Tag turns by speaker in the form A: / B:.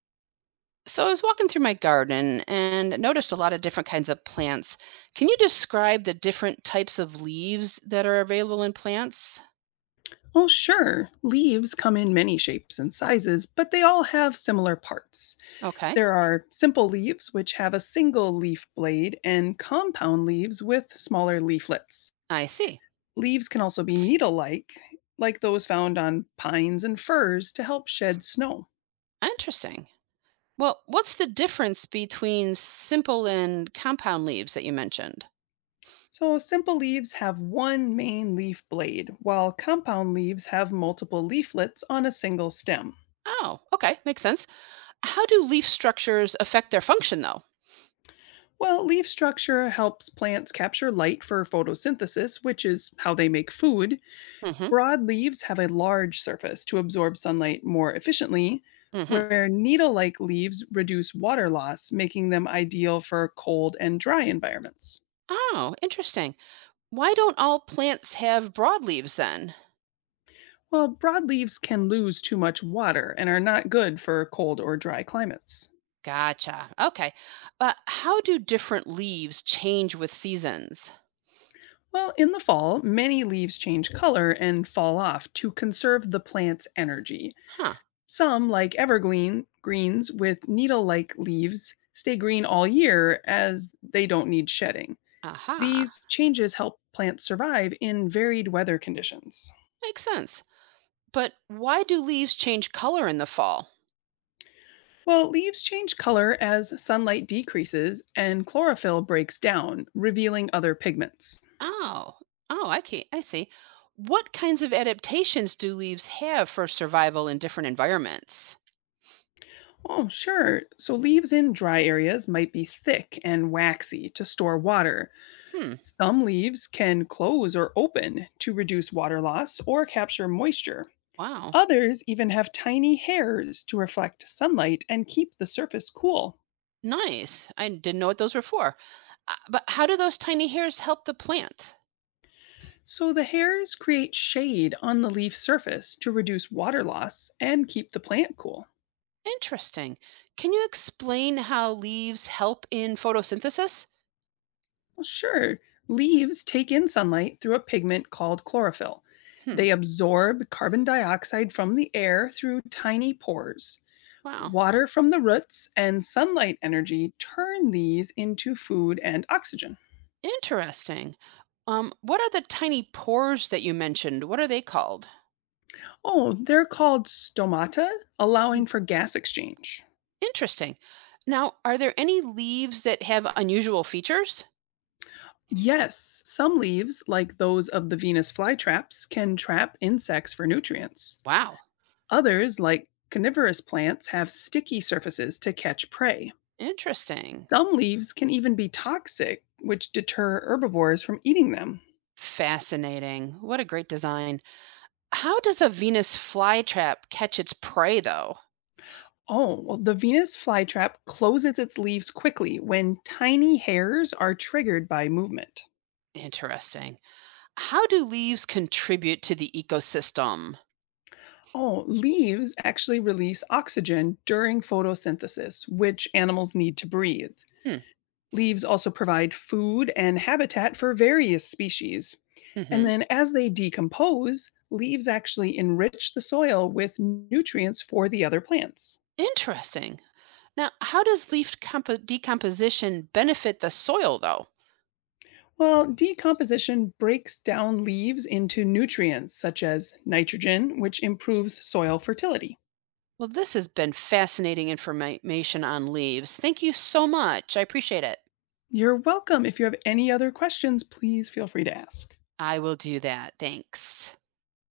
A: So I was walking through my garden and noticed a lot of different kinds of plants. Can you describe the different types of leaves that are available in plants?
B: Well, sure. Leaves come in many shapes and sizes, but they all have similar parts.
A: Okay,
B: There are simple leaves, which have a single leaf blade, and compound leaves with smaller leaflets.
A: I see.
B: Leaves can also be needle like those found on pines and firs to help shed snow.
A: Interesting. Well, what's the difference between simple and compound leaves that you mentioned?
B: So, simple leaves have one main leaf blade, while compound leaves have multiple leaflets on a single stem.
A: Oh, okay, makes sense. How do leaf structures affect their function though?
B: Well, leaf structure helps plants capture light for photosynthesis, which is how they make food.
A: Mhm.
B: Broad leaves have a large surface to absorb sunlight more efficiently,
A: Mhm.
B: where needle like leaves reduce water loss, making them ideal for cold and dry environments.
A: Oh, interesting. Why don't all plants have broad leaves then?
B: Well, broad leaves can lose too much water and are not good for cold or dry climates.
A: Gotcha. Okay. But how do different leaves change with seasons?
B: Well, in the fall, many leaves change color and fall off to conserve the plant's energy.
A: Huh.
B: Some, like evergreen greens with needle-like leaves, stay green all year as they don't need shedding.
A: Aha.
B: These changes help plants survive in varied weather conditions.
A: Makes sense. But why do leaves change color in the fall?
B: Well, leaves change color as sunlight decreases and chlorophyll breaks down, revealing other pigments.
A: Oh. Oh, I see. What kinds of adaptations do leaves have for survival in different environments?
B: Oh, sure. So leaves in dry areas might be thick and waxy to store water.
A: Hmm.
B: Some leaves can close or open to reduce water loss or capture moisture.
A: Wow.
B: Others even have tiny hairs to reflect sunlight and keep the surface cool.
A: Nice. I didn't know what those were for. But how do those tiny hairs help the plant?
B: So the hairs create shade on the leaf surface to reduce water loss and keep the plant cool.
A: Interesting. Can you explain how leaves help in photosynthesis?
B: Well, sure, leaves take in sunlight through a pigment called chlorophyll.
A: Hmm.
B: They absorb carbon dioxide from the air through tiny pores.
A: Wow.
B: Water from the roots and sunlight energy turn these into food and oxygen.
A: Interesting. What are the tiny pores that you mentioned? What are they called?
B: Oh, they're called stomata,
A: Mm,
B: allowing for gas exchange.
A: interesting. Now, are there any leaves that have unusual features?
B: Yes, some leaves, like those of the Venus flytraps, can trap insects for nutrients.
A: Wow,
B: Others, like carnivorous plants, have sticky surfaces to catch prey.
A: interesting.
B: Some leaves can even be toxic, which deter herbivores from eating them.
A: Fascinating. What a great design. How does a Venus flytrap catch its prey, though?
B: Oh, well, the Venus flytrap closes its leaves quickly when tiny hairs are triggered by movement.
A: Interesting. How do leaves contribute to the ecosystem?
B: Oh, leaves actually release oxygen during photosynthesis, which animals need to breathe.
A: Hmm.
B: Leaves also provide food and habitat for various species. And
A: Hmm.
B: then as they decompose, leaves actually enrich the soil with nutrients for the other plants.
A: Interesting. Now, how does decomposition benefit the soil, though?
B: Well, decomposition breaks down leaves into nutrients such as nitrogen, which improves soil fertility.
A: Well, this has been fascinating information on leaves. Thank you so much. I appreciate it.
B: You're welcome. If you have any other questions, please feel free to ask.
A: I will do that. Thanks.